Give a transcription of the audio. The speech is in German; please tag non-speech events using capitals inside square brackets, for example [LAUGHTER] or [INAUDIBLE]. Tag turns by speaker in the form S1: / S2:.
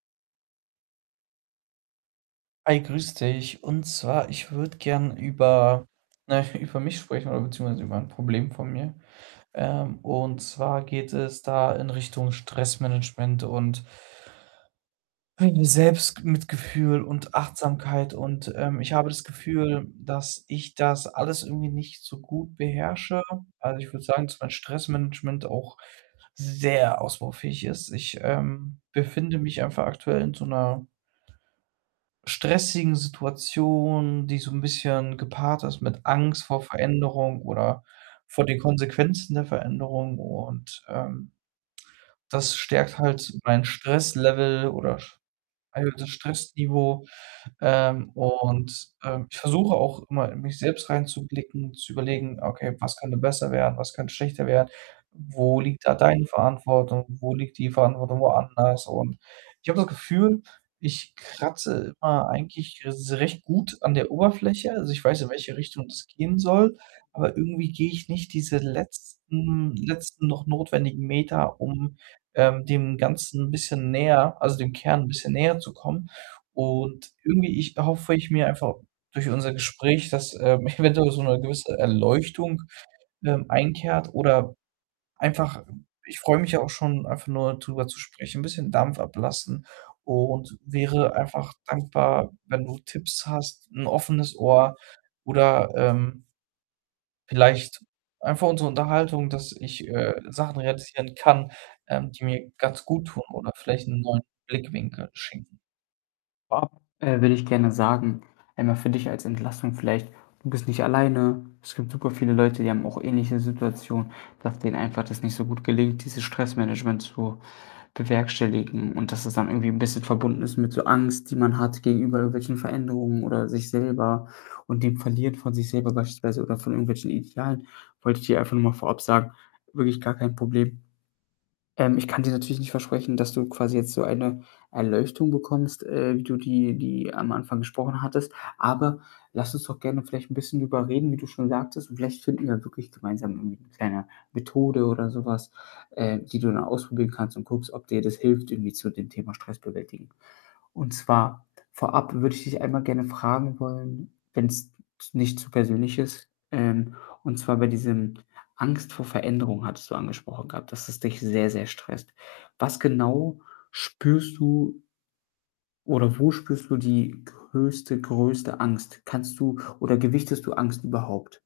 S1: Hi, grüß dich, und zwar ich würde gerne über, na ja, über mich sprechen oder beziehungsweise über 'n Problem von mir. Ähm, und zwar geht es da in Richtung Stressmanagement und meine Selbstg mitgefühl und Achtsamkeit und, ähm, ich habe das Gefühl, dass ich das alles irgendwie nicht so gut beherrsche. Also, ich würde sagen, dass mein Stressmanagement auch sehr ausbaufähig ist. Ich, ähm, befinde mich einfach aktuell in so 'ner stressigen Situation, die so 'n bisschen gepaart ist mit Angst vor Veränderung oder vor den Konsequenzen der Veränderung und, ähm, das stärkt halt mein Stresslevel oder [SIGHS] ein gewisses Stressniveau. Ähm, und, ähm, ich versuche auch immer, in mich selbst reinzublicken, zu überlegen: „Okay, was könnte besser werden? Was könnte schlechter werden? Wo liegt da deine Verantwortung? Wo liegt die Verantwortung woanders?“ Und ich habe das Gefühl, ich kratze immer eigentlich s recht gut an der Oberfläche. Also, ich weiß, in welche Richtung das gehen soll, aber irgendwie gehe ich nicht diese letzten letzten noch notwendigen Meter, um, ähm, dem Ganzen 'n bisschen näher also, dem Kern 'n bisschen näher zu kommen und irgendwie, ich erhoffe ich mir einfach durch unser Gespräch, dass, ähm, eventuell so 'ne gewisse Erleuchtung, ähm, einkehrt oder einfach ich freue mich ja auch schon, einfach nur drüber zu sprechen, 'n bisschen Dampf ablassen und wäre einfach dankbar, wenn du Tipps hast, 'n offenes Ohr oder, ähm vielleicht einfach unsere Unterhaltung, dass ich, äh, Sachen realisieren kann, ähm, die mir ganz guttun oder vielleicht 'n neuen Blickwinkel schenken.
S2: Ja, äh, würde ich gerne sagen, einmal für dich als Entlastung vielleicht, du bist nicht alleine. Es gibt superviele Leute, die haben auch ähnliche Situationen, dass denen einfach das nicht so gut gelingt, dieses Stressmanagement zu bewerkstelligen und dass es dann irgendwie 'n bisschen verbunden ist mit so Angst, die man hat gegenüber irgendwelchen Veränderungen oder sich selber und den verliert von sich selber beispielsweise oder von irgendwelchen Idealen. Wollte ich dir einfach nur mal vorab sagen, wirklich gar kein Problem. Ähm, ich kann dir natürlich nicht versprechen, dass du quasi jetzt so eine Erleuchtung bekommst, äh, wie du die die am Anfang gesprochen hattest. Aber lass uns doch gerne vielleicht 'n bisschen drüber reden, wie du schon sagtest und vielleicht finden wir wirklich gemeinsam irgendwie 'ne kleine Methode oder so was, äh, die du dann ausprobieren kannst und guckst, ob dir das hilft irgendwie zu dem Thema Stressbewältigung und zwar vorab würde ich dich einmal gerne fragen wollen, wenn's z nicht zu persönlich ist, ähm, und zwar bei diesem Angst vor Veränderung hattest du angesprochen gehabt, dass es dich sehr, sehr stresst. Was genau spürst du oder wo spürst du die größte größte Angst? Kannst du oder gewichtest du Angst überhaupt?